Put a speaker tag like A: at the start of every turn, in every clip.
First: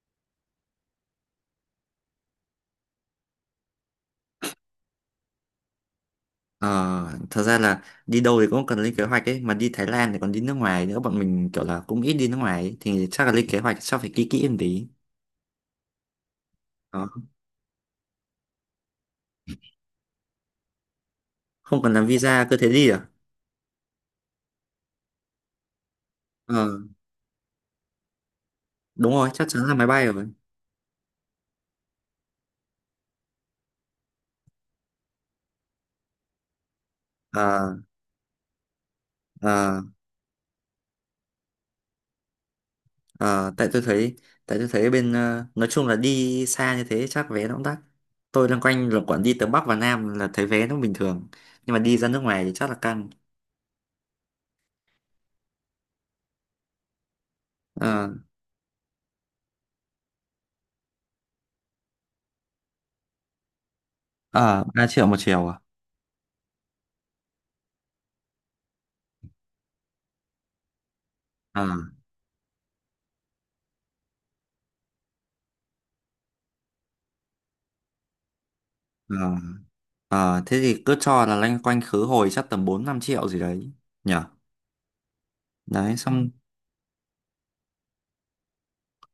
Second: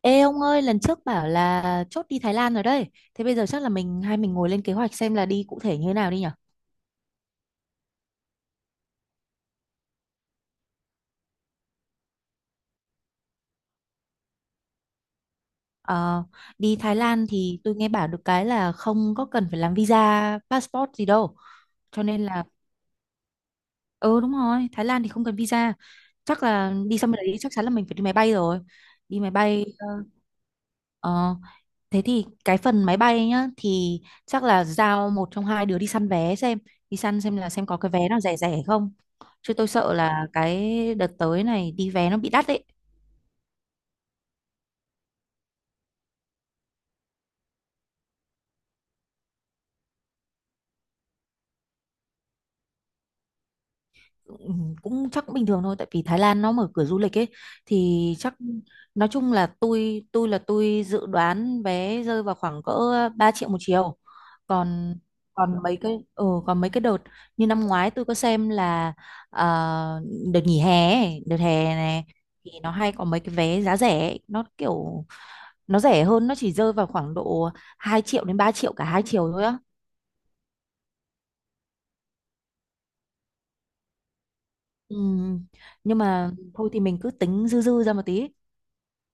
A: Ê ông ơi, lần trước bảo là chốt đi Thái Lan rồi đấy. Thế bây giờ chắc là mình hai ngồi lên kế hoạch xem là đi cụ thể như thế nào đi nhỉ?
B: Ờ, thật ra là đi đâu thì cũng cần lên kế hoạch ấy, mà đi Thái Lan thì còn đi nước ngoài nữa, bọn mình kiểu là cũng ít đi nước ngoài ấy. Thì chắc là lên kế hoạch chắc phải kỹ kỹ một tí.
A: Ờ, Đi Thái
B: Đó.
A: Lan thì tôi nghe bảo được cái là không có cần phải làm visa, passport gì đâu.
B: Không cần
A: Cho
B: làm
A: nên là,
B: visa cứ thế đi à?
A: ừ đúng rồi, Thái Lan thì không cần visa. Chắc
B: ờ,
A: là đi sang bên đấy chắc chắn là mình phải đi máy bay rồi.
B: Đúng
A: Đi
B: rồi,
A: máy
B: chắc chắn
A: bay
B: là máy bay rồi.
A: ờ, thế thì cái phần máy bay nhá thì chắc là giao một trong hai đứa đi săn vé xem đi săn xem là xem
B: ờ,
A: có cái vé nào rẻ rẻ không, chứ tôi
B: ờ,
A: sợ là cái đợt tới này đi vé nó bị đắt đấy.
B: ờ, tại tôi thấy tại tôi thấy bên, nói chung là đi xa như thế chắc vé nó cũng đắt. Tôi loanh quanh là quản đi từ Bắc và Nam là thấy vé nó bình thường, nhưng mà đi ra nước ngoài thì chắc là căng.
A: Ừ, cũng chắc cũng bình thường thôi tại vì Thái Lan nó mở cửa du lịch ấy,
B: ờ,
A: thì chắc nói chung là tôi là tôi dự đoán vé rơi vào khoảng cỡ 3 triệu một chiều.
B: ờ, 3
A: còn
B: triệu một chiều à?
A: còn mấy cái còn mấy cái đợt như năm ngoái tôi có xem là ờ, đợt nghỉ hè ấy, đợt
B: ờ,
A: hè này thì nó hay có mấy cái vé giá rẻ ấy. Nó kiểu nó rẻ hơn, nó chỉ rơi vào khoảng độ 2 triệu đến 3 triệu cả hai
B: ờ.
A: chiều thôi á.
B: Ờ, thế thì cứ cho là loanh quanh khứ hồi chắc tầm 4 5 triệu gì đấy nhỉ.
A: Ừ,
B: Đấy,
A: nhưng
B: xong
A: mà thôi thì mình cứ tính dư dư ra một tí.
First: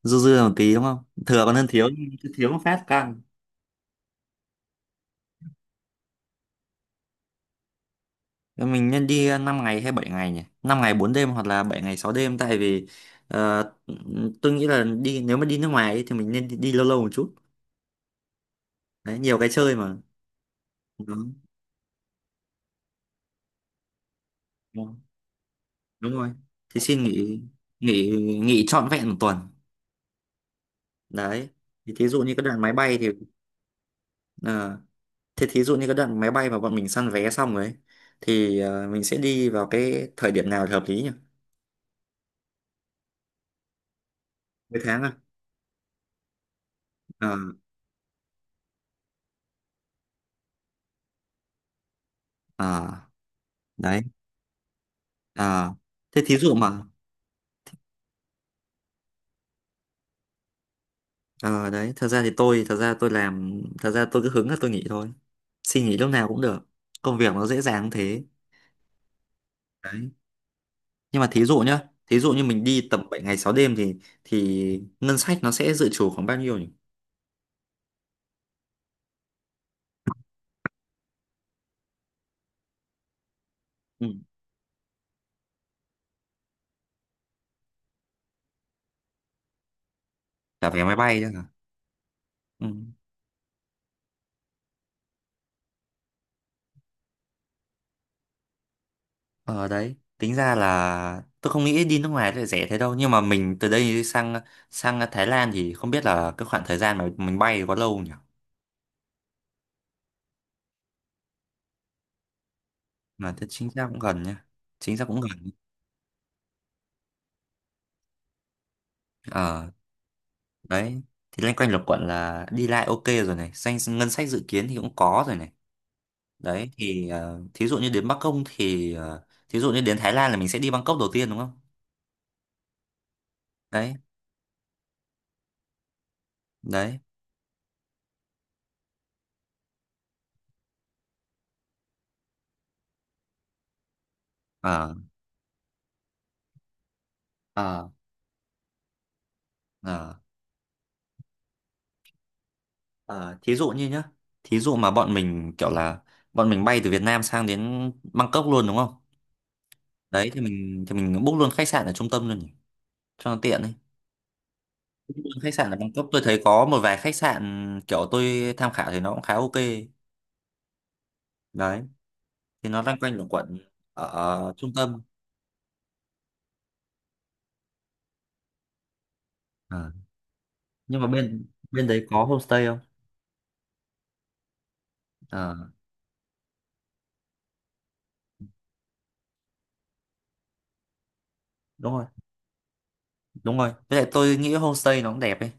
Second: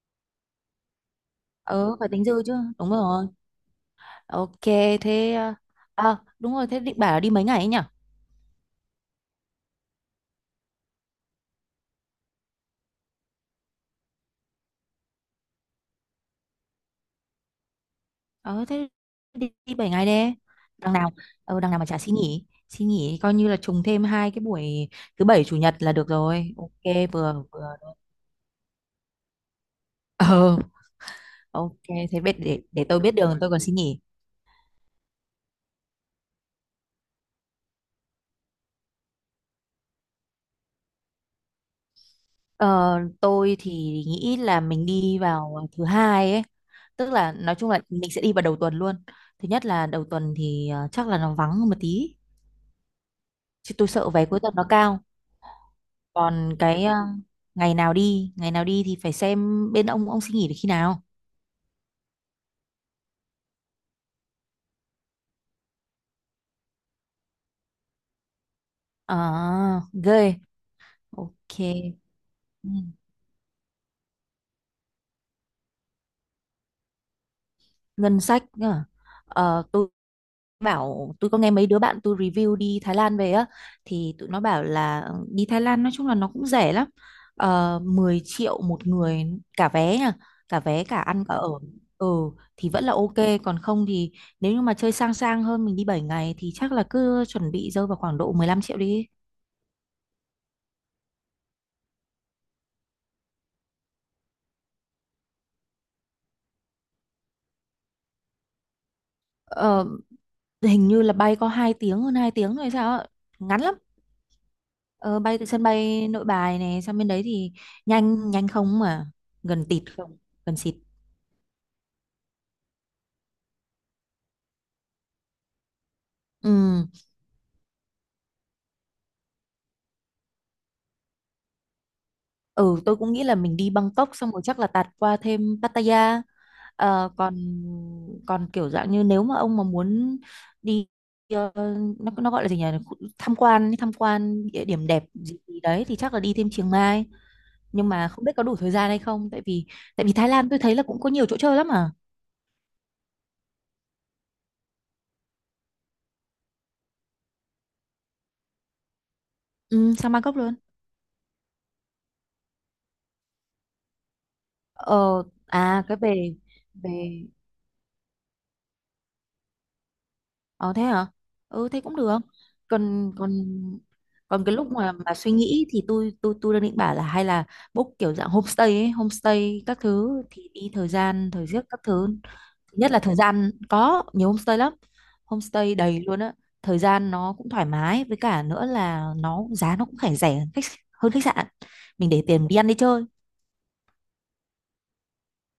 B: dư dư một tí đúng không? Thừa còn hơn thiếu,
A: Ừ, phải tính
B: cứ
A: dư
B: thiếu
A: chứ.
B: một phát
A: Đúng
B: căng.
A: rồi. Ok, thế... à, đúng rồi, thế định bảo là đi mấy ngày ấy nhỉ?
B: Thế mình nên đi 5 ngày hay 7 ngày nhỉ? Năm ngày 4 đêm hoặc là 7 ngày 6 đêm, tại vì ờ, tôi nghĩ là đi nếu mà đi nước ngoài ấy, thì mình nên đi lâu lâu một chút.
A: Ờ, thế
B: Đấy, nhiều cái
A: đi
B: chơi
A: 7
B: mà.
A: ngày đi. Đằng nào,
B: Đúng,
A: đằng nào mà chả xin nghỉ. Xin nghỉ coi như là trùng thêm hai cái buổi
B: đúng,
A: thứ bảy chủ nhật là được
B: đúng rồi.
A: rồi.
B: Thì xin
A: Ok,
B: nghỉ
A: vừa vừa.
B: nghỉ nghỉ trọn vẹn một tuần.
A: Ờ,
B: Đấy.
A: ok,
B: Thì thí
A: thế
B: dụ như
A: biết
B: cái đoạn máy
A: để
B: bay
A: tôi
B: thì,
A: biết đường tôi còn xin nghỉ.
B: ờ, thế thí dụ như cái đoạn máy bay mà bọn mình săn vé xong rồi ấy, thì mình sẽ đi vào cái thời điểm nào là hợp lý nhỉ?
A: Ờ, tôi thì nghĩ là
B: Mấy
A: mình
B: tháng à?
A: đi vào thứ hai ấy. Tức là
B: Ờ,
A: nói chung là mình sẽ đi vào đầu tuần luôn. Thứ nhất là đầu tuần thì chắc là nó vắng hơn một tí.
B: ờ,
A: Chứ tôi
B: đấy.
A: sợ vé cuối tuần nó cao.
B: Ờ. Thế thí
A: Còn
B: dụ mà,
A: cái ngày nào đi thì phải xem bên ông xin nghỉ được khi nào.
B: ờ đấy, thật ra tôi cứ hứng là tôi nghỉ thôi. Xin nghỉ lúc nào cũng được. Công việc nó dễ dàng thế.
A: À,
B: Đấy.
A: ghê.
B: Nhưng mà thí
A: Ok.
B: dụ nhá, thí dụ như mình
A: Ừ.
B: đi tầm 7 ngày 6 đêm thì ngân sách nó sẽ dự trù khoảng bao nhiêu nhỉ?
A: Ngân sách nhá. Ờ, tôi có nghe mấy đứa bạn tôi review đi Thái Lan về á
B: Ừ.
A: thì tụi nó bảo là ừ, đi Thái Lan nói chung là nó cũng rẻ lắm. Ờ, 10 triệu một người, cả vé nha, cả
B: Cả vé
A: vé
B: máy
A: cả
B: bay
A: ăn
B: chứ
A: cả
B: hả?
A: ở. Ừ
B: Ừ.
A: thì vẫn là ok, còn không thì nếu như mà chơi sang sang hơn mình đi 7 ngày thì chắc là cứ chuẩn bị rơi vào khoảng độ 15 triệu đi.
B: Ờ đấy, tính ra là tôi không nghĩ đi nước ngoài lại rẻ thế đâu, nhưng mà mình từ đây sang sang Thái Lan thì không biết là cái khoảng thời gian mà mình bay thì có lâu nhỉ?
A: Ờ, hình như là bay có 2 tiếng hơn 2 tiếng rồi sao ạ,
B: Mà thế
A: ngắn
B: chính
A: lắm.
B: xác cũng gần nhá. Chính xác
A: Ờ,
B: cũng
A: bay từ
B: gần.
A: sân bay Nội Bài này sang bên đấy thì nhanh nhanh không mà, gần
B: Ờ
A: tịt không, gần xịt.
B: đấy, thì loanh quanh lục quận là đi lại ok rồi này, danh ngân sách dự kiến thì cũng có rồi này.
A: Ừ.
B: Đấy thì thí dụ như đến Bắc Công thì thí dụ như đến Thái Lan là mình sẽ đi Bangkok đầu tiên đúng không?
A: Ừ tôi cũng nghĩ là mình đi
B: Đấy,
A: Bangkok xong rồi chắc là tạt qua thêm Pattaya.
B: đấy.
A: Ờ, còn còn kiểu dạng như nếu mà ông mà muốn đi ờ, nó gọi là gì nhỉ, tham quan, tham quan địa điểm
B: Ờ
A: đẹp gì gì đấy thì chắc là đi thêm Chiang Mai,
B: ờ
A: nhưng mà không biết có đủ thời gian hay không tại vì
B: ờ
A: tại vì Thái Lan tôi thấy là cũng có nhiều chỗ chơi lắm mà.
B: Ờ, thí dụ như nhá, thí dụ mà bọn mình kiểu là bọn mình bay từ Việt Nam sang đến Bangkok luôn đúng không?
A: Ừ, sang
B: Đấy
A: Bangkok
B: thì
A: luôn.
B: mình book luôn khách sạn ở trung tâm luôn nhỉ, cho nó tiện ấy. Book
A: Ờ,
B: luôn khách sạn ở
A: à, cái
B: Bangkok, tôi
A: về
B: thấy có một vài khách
A: về.
B: sạn kiểu tôi tham khảo thì nó cũng khá ok.
A: Ờ thế hả? Ừ thế
B: Đấy,
A: cũng được.
B: thì nó loanh
A: Còn
B: quanh luẩn
A: còn
B: quẩn ở
A: còn
B: ở
A: cái
B: trung
A: lúc
B: tâm.
A: mà suy nghĩ thì tôi đang định bảo là hay là book kiểu dạng homestay ấy, homestay các
B: Ờ,
A: thứ thì đi thời
B: nhưng mà
A: gian,
B: bên
A: thời giấc các
B: bên đấy
A: thứ.
B: có homestay
A: Thứ
B: không?
A: nhất là thời gian có nhiều homestay lắm.
B: Ờ,
A: Homestay đầy luôn á. Thời gian nó cũng thoải mái, với cả nữa là nó giá nó cũng phải rẻ hơn khách, hơn khách sạn.
B: đúng rồi,
A: Mình để tiền đi ăn đi chơi.
B: đúng rồi. Với lại tôi nghĩ homestay nó cũng đẹp ấy.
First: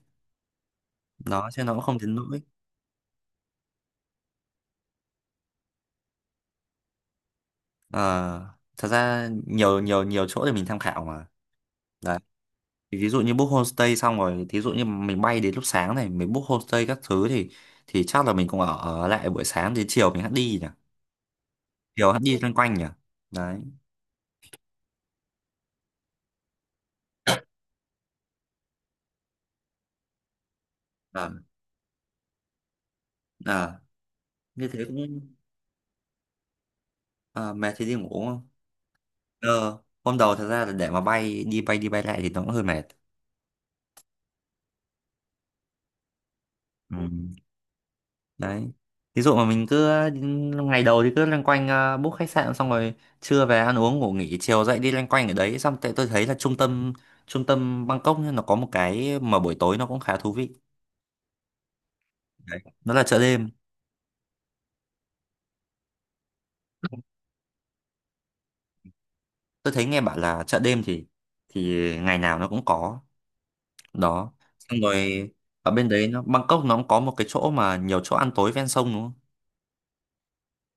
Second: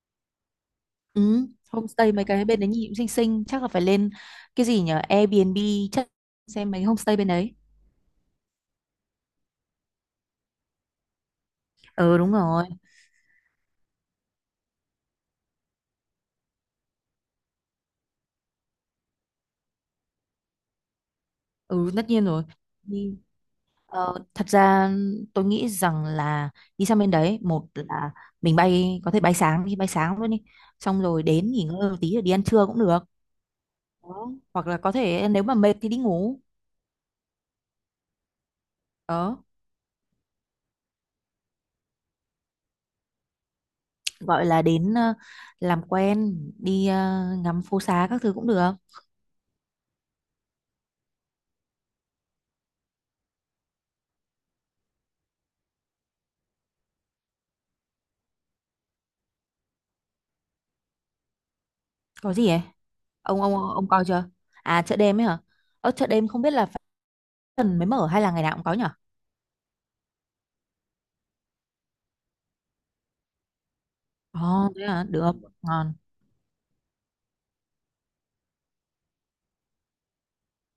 A: Ừ,
B: Đó, chứ nó cũng không
A: homestay
B: đến
A: mấy
B: nỗi.
A: cái bên đấy nhìn cũng xinh xinh, chắc là phải lên cái gì nhỉ? Airbnb, chắc xem mấy homestay bên đấy.
B: Ờ, thật ra nhiều nhiều nhiều chỗ để mình tham khảo mà. Đấy.
A: Ừ đúng rồi.
B: Thì thí dụ như book homestay xong rồi, thí dụ như mình bay đến lúc sáng này, mình book homestay các thứ thì chắc là mình cũng ở lại buổi sáng, đến chiều mình hãng đi nhỉ.
A: Ừ tất
B: Chiều hãng
A: nhiên
B: đi
A: rồi.
B: loanh quanh nhỉ.
A: Đi
B: Đấy.
A: thật ra tôi nghĩ rằng là đi sang bên đấy một là mình bay có thể bay sáng đi, bay sáng luôn đi. Xong rồi
B: À,
A: đến nghỉ ngơi một tí rồi đi ăn trưa cũng được.
B: à,
A: Đó. Hoặc
B: như
A: là
B: thế
A: có
B: cũng,
A: thể nếu mà mệt thì đi ngủ.
B: à, mệt thì đi ngủ không?
A: Đó,
B: ờ Hôm đầu thật ra là để mà bay đi bay lại thì nó cũng hơi mệt.
A: gọi là đến làm quen, đi
B: Ừ.
A: ngắm phố xá các thứ cũng
B: Đấy.
A: được.
B: Ví dụ mà mình cứ, ngày đầu thì cứ loanh quanh, book khách sạn xong rồi trưa về ăn uống ngủ nghỉ, chiều dậy đi loanh quanh ở đấy. Xong tại tôi thấy là trung tâm Bangkok ấy, nó có một cái mà buổi tối nó cũng khá thú vị.
A: Có gì
B: Đấy.
A: ấy?
B: Nó là chợ
A: Ông
B: đêm.
A: ông ông coi chưa? À chợ đêm ấy hả? Ở chợ đêm không biết là phải tuần mới mở hay là ngày nào cũng có nhỉ?
B: Tôi thấy nghe bảo là chợ đêm thì ngày nào nó cũng có. Đó.
A: Ồ,
B: Xong
A: thế à,
B: rồi
A: được,
B: ở bên
A: ngon.
B: đấy nó, Bangkok nó cũng có một cái chỗ mà nhiều chỗ ăn tối ven sông đúng không?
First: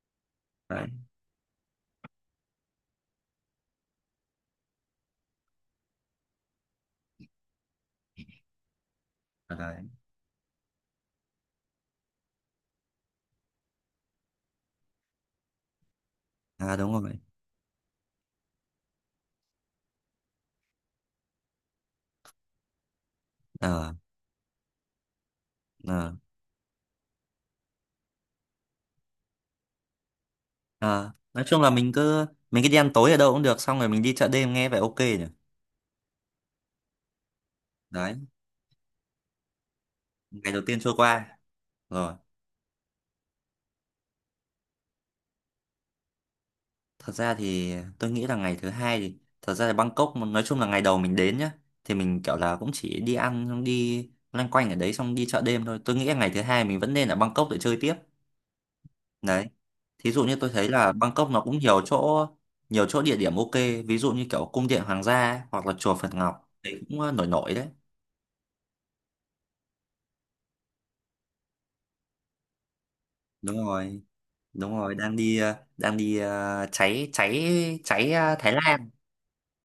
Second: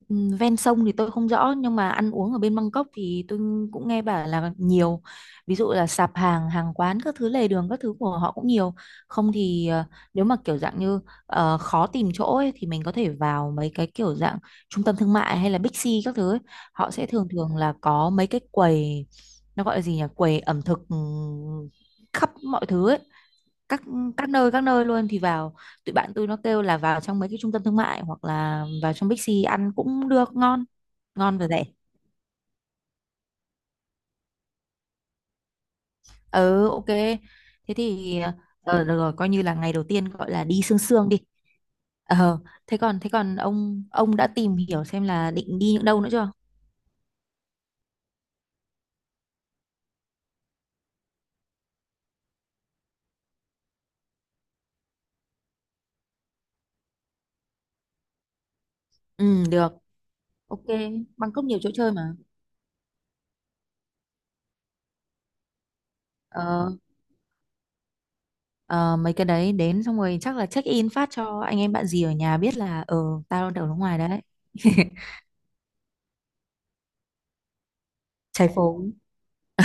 A: Ừ, ven sông
B: Đấy,
A: thì tôi không rõ nhưng mà ăn uống ở bên Bangkok thì tôi cũng nghe bảo là nhiều, ví dụ là sạp hàng, hàng quán các thứ, lề đường các thứ của họ cũng nhiều. Không
B: ở
A: thì
B: đấy.
A: nếu mà kiểu dạng như khó tìm chỗ ấy, thì mình có thể vào mấy cái kiểu dạng trung tâm thương mại hay là Big C các thứ ấy.
B: À,
A: Họ
B: đúng
A: sẽ
B: rồi.
A: thường thường là có mấy cái quầy, nó gọi là gì nhỉ, quầy ẩm thực, ừ, khắp mọi thứ ấy, các
B: ờ
A: các nơi, các nơi luôn thì vào. Tụi
B: ờ
A: bạn tôi nó kêu là vào trong mấy cái trung tâm thương mại hoặc là vào trong Bixi ăn cũng được, ngon,
B: Ờ,
A: ngon
B: nói
A: và
B: chung
A: rẻ.
B: là mình cứ đi ăn tối ở đâu cũng được, xong rồi mình đi chợ đêm, nghe vậy ok nhỉ.
A: Ừ, ok. Thế
B: Đấy,
A: thì được rồi, coi như là ngày đầu tiên gọi là
B: ngày
A: đi
B: đầu
A: sương
B: tiên trôi
A: sương đi.
B: qua rồi.
A: Ờ thế còn ông đã tìm hiểu xem là định đi những đâu nữa chưa?
B: Thật ra thì tôi nghĩ là ngày thứ hai, thì thật ra là Bangkok nói chung là ngày đầu mình đến nhá, thì mình kiểu là cũng chỉ đi ăn xong đi loanh quanh ở đấy xong đi chợ đêm thôi. Tôi nghĩ là ngày thứ hai mình vẫn nên ở Bangkok để chơi tiếp.
A: Ừ
B: Đấy,
A: được.
B: thí dụ như tôi
A: Ok,
B: thấy là Bangkok nó
A: Bangkok
B: cũng
A: nhiều chỗ
B: nhiều
A: chơi mà.
B: chỗ nhiều chỗ địa điểm ok. Ví dụ như kiểu cung điện hoàng gia ấy, hoặc là chùa Phật Ngọc
A: Ờ,
B: thì cũng, nổi nổi đấy.
A: ờ, mấy cái đấy đến xong rồi chắc là check in phát cho anh em bạn gì ở nhà biết là ờ, tao
B: Đúng
A: đang ở nước ngoài
B: rồi,
A: đấy.
B: đúng rồi, đang đi, đang đi ờ, cháy cháy, cháy
A: Trái
B: Thái
A: phố.
B: Lan,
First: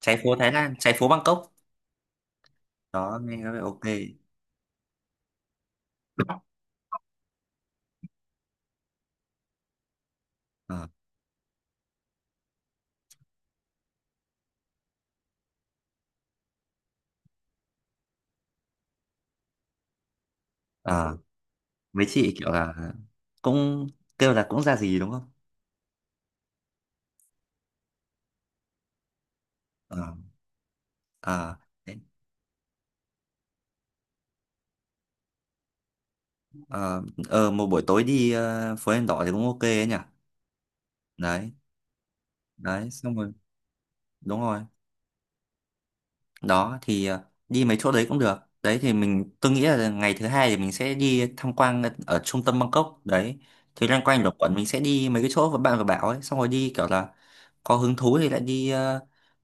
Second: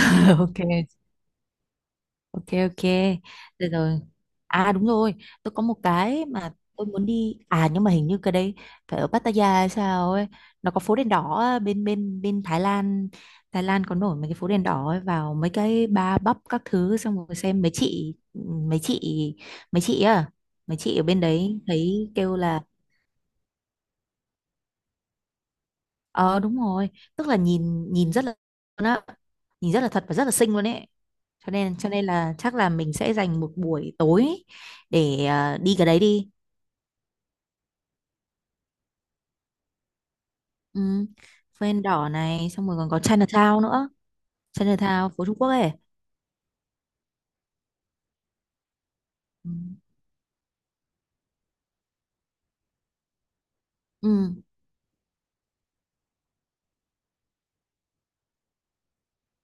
B: cháy phố Thái
A: Ok.
B: Lan, cháy phố Bangkok.
A: Ok, ok.
B: Đó, nghe có vẻ
A: Được
B: ok.
A: rồi. À đúng rồi, tôi có một cái mà tôi muốn đi. À nhưng mà hình như cái đấy phải ở Pattaya hay sao ấy. Nó có
B: Ờ,
A: phố đèn đỏ á, bên bên bên Thái Lan. Thái Lan có nổi mấy cái phố đèn đỏ ấy, vào mấy cái bar bắp các thứ xong rồi xem mấy chị mấy chị à mấy chị ở
B: ờ,
A: bên đấy
B: mấy
A: thấy
B: chị
A: kêu
B: kiểu
A: là.
B: là cũng kêu là cũng ra gì đúng không?
A: Ờ đúng rồi, tức là nhìn nhìn rất là, nó nhìn rất là
B: ờ
A: thật và rất là xinh luôn ấy.
B: ờ
A: Cho
B: Đấy.
A: nên là chắc là mình sẽ dành một buổi tối để à, đi cái đấy đi.
B: ờ Một buổi tối đi, phố đèn đỏ thì cũng ok ấy nhỉ.
A: Ừ.
B: Đấy,
A: Phên đỏ này xong rồi còn
B: đấy,
A: có
B: xong rồi
A: Chinatown nữa.
B: đúng rồi.
A: Chinatown phố Trung Quốc ấy.
B: Đó thì, đi mấy chỗ đấy cũng được đấy. Thì mình
A: Ừ.
B: tôi nghĩ là ngày thứ hai thì mình sẽ đi tham quan ở trung tâm Bangkok. Đấy, thì loanh quanh, ừ, ở
A: Ừ.
B: quận mình sẽ đi mấy cái chỗ mà bạn vừa bảo ấy, xong rồi đi kiểu là có hứng thú thì lại đi,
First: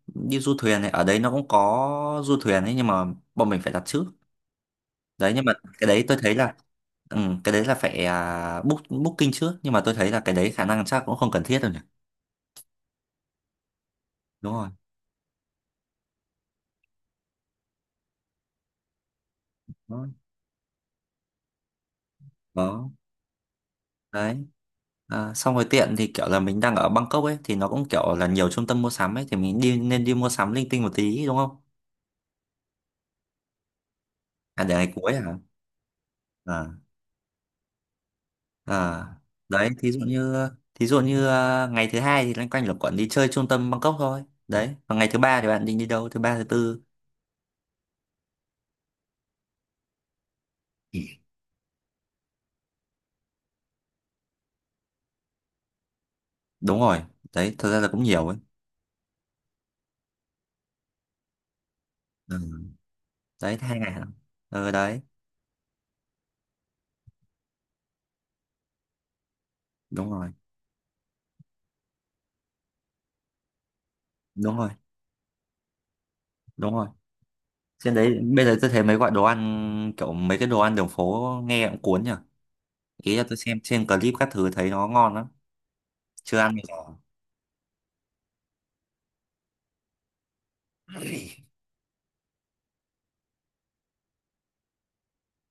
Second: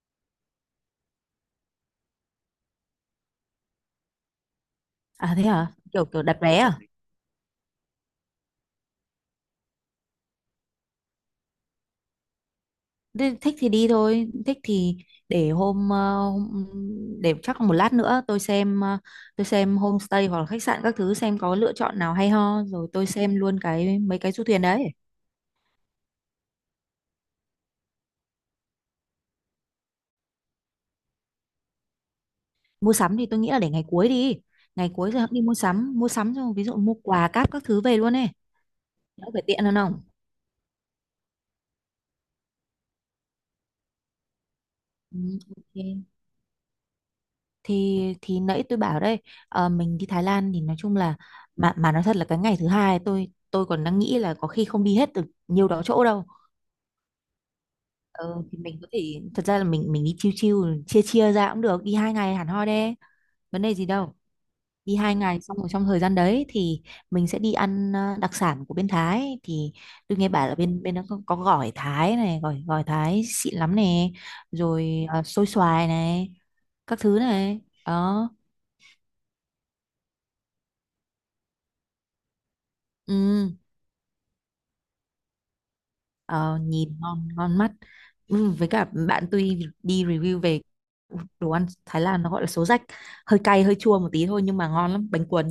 B: đi du thuyền này. Ở đấy nó cũng có du thuyền ấy, nhưng mà bọn mình phải đặt trước. Đấy,
A: À thế
B: nhưng mà
A: hả?
B: cái đấy
A: Kiểu
B: tôi
A: kiểu
B: thấy
A: đặt
B: là,
A: vé à?
B: ừ, cái đấy là phải, booking trước. Nhưng mà tôi thấy là cái đấy khả năng chắc cũng không cần thiết đâu nhỉ.
A: Thế thích thì đi thôi,
B: Đúng
A: thích
B: rồi.
A: thì để hôm, hôm, để chắc một lát nữa tôi xem tôi xem
B: Đó,
A: homestay hoặc là khách sạn các thứ xem có lựa chọn nào hay ho rồi
B: đó.
A: tôi xem luôn cái mấy cái du
B: Đấy.
A: thuyền đấy.
B: À, xong rồi tiện thì kiểu là mình đang ở Bangkok ấy, thì nó cũng kiểu là nhiều trung tâm mua sắm ấy, thì mình nên đi mua sắm linh tinh một tí đúng không?
A: Mua sắm thì tôi nghĩ là để ngày cuối đi.
B: À, để
A: Ngày
B: ngày
A: cuối
B: cuối
A: rồi hẵng
B: hả?
A: đi mua sắm xong ví
B: À,
A: dụ mua quà cáp các thứ về luôn ấy.
B: à.
A: Đỡ phải tiện
B: Đấy,
A: hơn
B: thí dụ
A: không?
B: như ngày thứ hai thì loanh quanh luẩn quẩn đi chơi trung tâm Bangkok thôi. Đấy, còn ngày thứ
A: Ừ,
B: ba thì bạn định đi
A: ok.
B: đâu? Thứ ba thứ tư.
A: Thì nãy tôi bảo đây, ờ, mình đi Thái Lan thì nói chung
B: Ừ.
A: là, mà nói thật là cái ngày thứ hai tôi còn đang nghĩ là có khi không đi hết được nhiều đó chỗ đâu.
B: Đúng rồi. Đấy, thật ra là cũng nhiều ấy.
A: Ờ, thì mình có thể thật ra là mình đi chiêu chiêu chia chia ra cũng được, đi hai ngày
B: Ừ.
A: hẳn hoi đấy,
B: Đấy,
A: vấn đề
B: hai
A: gì
B: ngày hả?
A: đâu.
B: Ừ
A: Đi
B: đấy,
A: hai ngày xong rồi trong thời gian đấy thì mình sẽ đi ăn đặc sản của bên Thái thì
B: đúng
A: tôi
B: rồi.
A: nghe bảo là bên bên đó có gỏi Thái này, gỏi gỏi Thái xịn lắm này,
B: Đúng rồi,
A: rồi ờ, xôi xoài này,
B: đúng rồi.
A: các thứ này.
B: Trên đấy
A: Đó
B: bây giờ tôi thấy mấy gọi đồ ăn kiểu mấy cái đồ ăn đường phố nghe cũng cuốn nhỉ. Ý là tôi
A: ừ,
B: xem trên clip các thứ thấy nó ngon lắm, chưa ăn
A: ờ,
B: bao giờ.
A: nhìn ngon ngon mắt. Ừ, với cả bạn tôi đi review về đồ ăn Thái Lan nó gọi là số rách, hơi cay hơi chua một tí thôi nhưng mà ngon lắm bánh cuốn.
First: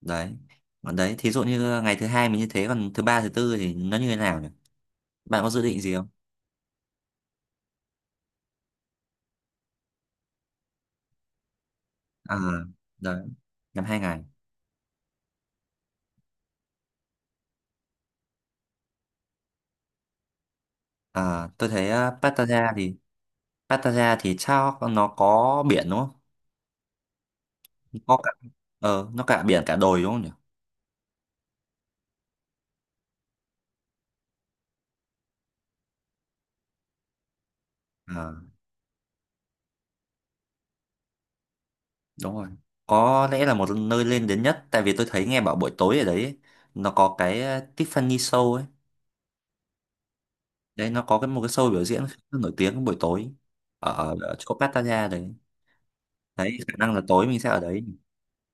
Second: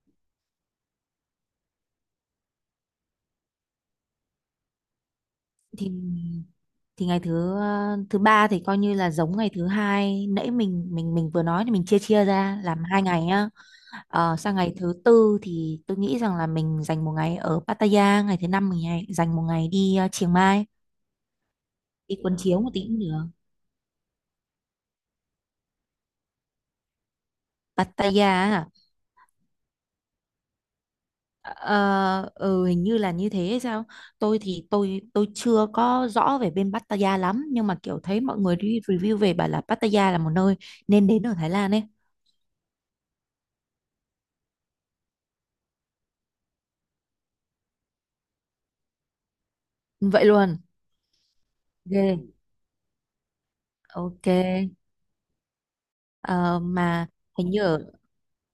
B: Đấy, còn đấy thí dụ như ngày thứ hai mình như thế, còn thứ ba thứ tư thì nó như thế nào nhỉ? Bạn có dự định
A: thì
B: gì không?
A: thì ngày thứ thứ ba thì coi như là giống ngày thứ hai nãy mình vừa nói, thì mình chia chia
B: À,
A: ra làm hai ngày
B: đấy,
A: nhá.
B: năm hai ngày.
A: Ờ, sang ngày thứ tư thì tôi nghĩ rằng là mình dành một ngày ở Pattaya, ngày thứ năm mình dành một ngày đi Chiang Mai,
B: À, tôi thấy,
A: đi cuốn chiếu một
B: Pattaya
A: tí
B: thì,
A: cũng được.
B: Pattaya thì sao, nó có biển đúng không? Có cả,
A: Pattaya, à?
B: nó cả biển cả đồi đúng không nhỉ?
A: Ờ, ừ, hình như là như thế hay sao. Tôi thì tôi chưa có rõ về bên Pattaya lắm, nhưng mà kiểu thấy
B: À,
A: mọi người đi review về bảo là Pattaya là một nơi nên đến ở Thái Lan ấy.
B: đúng rồi, có lẽ là một nơi lên đến nhất, tại vì tôi thấy nghe bảo buổi tối ở đấy ấy, nó có cái, Tiffany Show ấy.
A: Vậy luôn,
B: Đấy, nó có một cái show biểu
A: ghê.
B: diễn khá là nổi tiếng buổi tối ở,
A: Ok,
B: ở chỗ Pattaya đấy. Đấy,
A: ờ,
B: khả năng là
A: mà
B: tối mình sẽ
A: hình
B: ở
A: như ở
B: đấy.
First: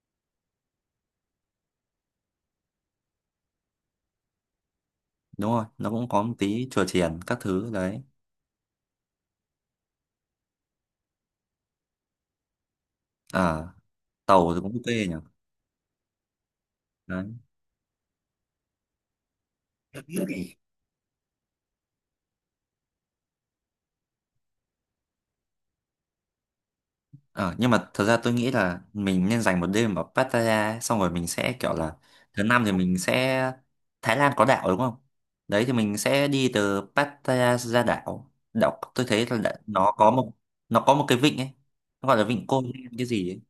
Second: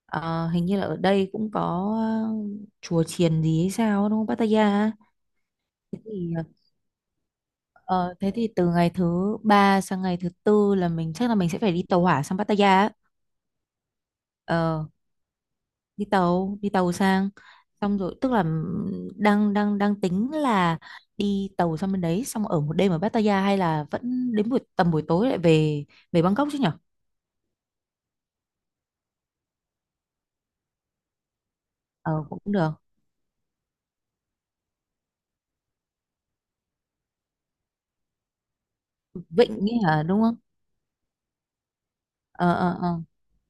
A: hình như là ở đây cũng có ờ, chùa chiền gì hay sao đúng không, Pattaya á?
B: Đúng rồi, nó
A: Thế
B: cũng có một
A: thì
B: tí chùa chiền các thứ đấy.
A: ờ, thế thì từ ngày thứ ba sang ngày thứ tư là chắc là mình sẽ phải đi tàu hỏa sang Pattaya á.
B: À, tàu thì cũng
A: Ờ,
B: ok
A: đi tàu, đi tàu sang, xong rồi tức là đang đang đang
B: nhỉ.
A: tính
B: Đấy,
A: là đi tàu sang bên đấy xong ở một đêm ở Pattaya hay là vẫn đến buổi, tầm buổi tối lại về, về Bangkok chứ nhở?
B: ờ, nhưng mà thật ra tôi nghĩ là mình nên dành một đêm ở Pattaya ấy, xong rồi mình sẽ kiểu là
A: Ờ cũng
B: thứ năm
A: được.
B: thì mình sẽ, Thái Lan có đảo đúng không? Đấy thì mình sẽ đi từ Pattaya ra đảo. Đảo tôi thấy là
A: Vịnh ấy
B: nó
A: hả
B: có
A: đúng
B: một,
A: không?
B: nó có một cái vịnh ấy, nó gọi là vịnh Koh Lan
A: Ờ.
B: cái gì ấy.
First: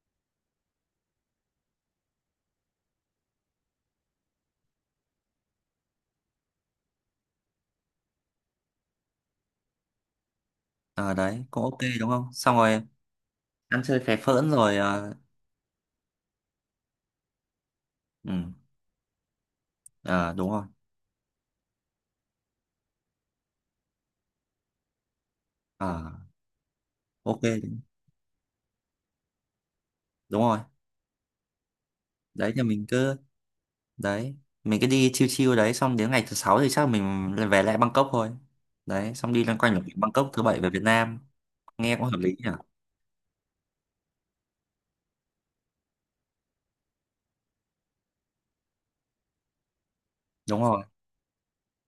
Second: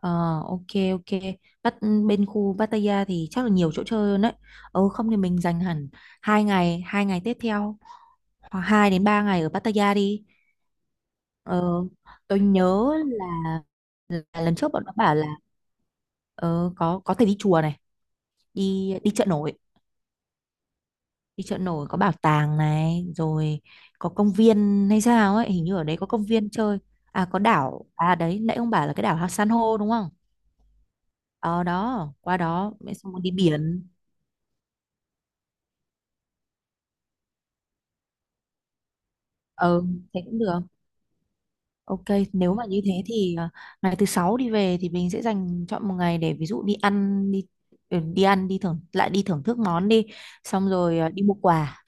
A: Ờ, ok, ok. Bắt bên khu Pattaya thì chắc là nhiều chỗ chơi hơn đấy. Ừ không thì mình dành hẳn hai ngày tiếp theo, hoặc hai đến ba ngày ở Pattaya đi.
B: Ờ, đấy
A: Ờ,
B: cũng ok đúng không?
A: tôi
B: Xong rồi
A: nhớ
B: ăn chơi phè
A: là
B: phỡn
A: lần trước
B: rồi,
A: bọn nó bảo là ờ, có thể đi chùa này,
B: ừ,
A: đi đi chợ nổi,
B: ờ, đúng rồi.
A: đi chợ nổi, có bảo tàng này, rồi có công viên hay sao ấy, hình như ở đấy có
B: Ờ
A: công viên chơi. À có
B: ok,
A: đảo, à đấy nãy ông bảo là cái đảo San Hô đúng không.
B: đúng rồi.
A: Ờ đó qua
B: Đấy thì
A: đó
B: mình
A: xong
B: cứ,
A: rồi đi biển.
B: đấy, mình cứ đi chill chill. Đấy, xong đến ngày thứ sáu thì chắc mình lại về lại Bangkok thôi. Đấy, xong đi loanh quanh ở
A: Ừ, thế
B: Bangkok,
A: cũng
B: thứ
A: được.
B: bảy về Việt Nam. Nghe
A: Ok,
B: cũng hợp lý nhỉ?
A: nếu mà như thế thì à, ngày thứ sáu đi về thì mình sẽ dành chọn một ngày để ví dụ đi ăn đi, ừ, đi ăn đi thưởng lại, đi thưởng thức món đi,
B: Đúng
A: xong
B: rồi.
A: rồi à, đi mua quà,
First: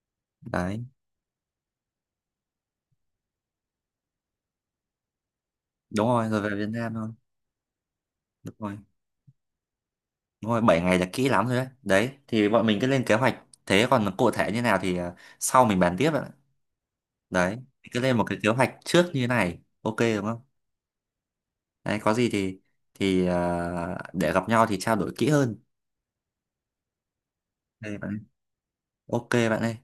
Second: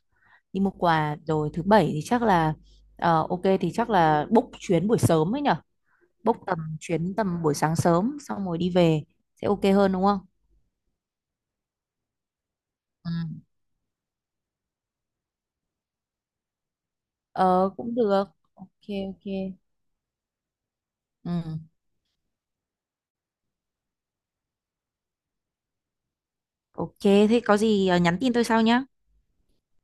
A: đi mua
B: Đấy,
A: quà, rồi thứ bảy thì chắc là ờ, ok thì chắc là book chuyến buổi sớm ấy nhở,
B: đúng rồi,
A: book
B: rồi về
A: tầm
B: Việt Nam thôi.
A: chuyến tầm buổi sáng sớm xong
B: Đúng
A: rồi đi
B: rồi.
A: về sẽ ok hơn đúng không?
B: Đúng rồi, 7 ngày là kỹ lắm rồi đấy. Đấy, thì bọn mình cứ lên
A: Ừ.
B: kế hoạch. Thế còn cụ thể như nào thì, sau mình bàn tiếp ạ. Đấy,
A: Ờ cũng
B: cứ lên một
A: được.
B: cái kế
A: Ok
B: hoạch trước như
A: ok.
B: thế này. Ok đúng không?
A: Ừ.
B: Đấy, có gì thì để gặp nhau thì trao đổi kỹ hơn.
A: Ok thế có gì
B: Đây,
A: à, nhắn
B: bạn.
A: tin tôi sau nhá.
B: Ok bạn ơi.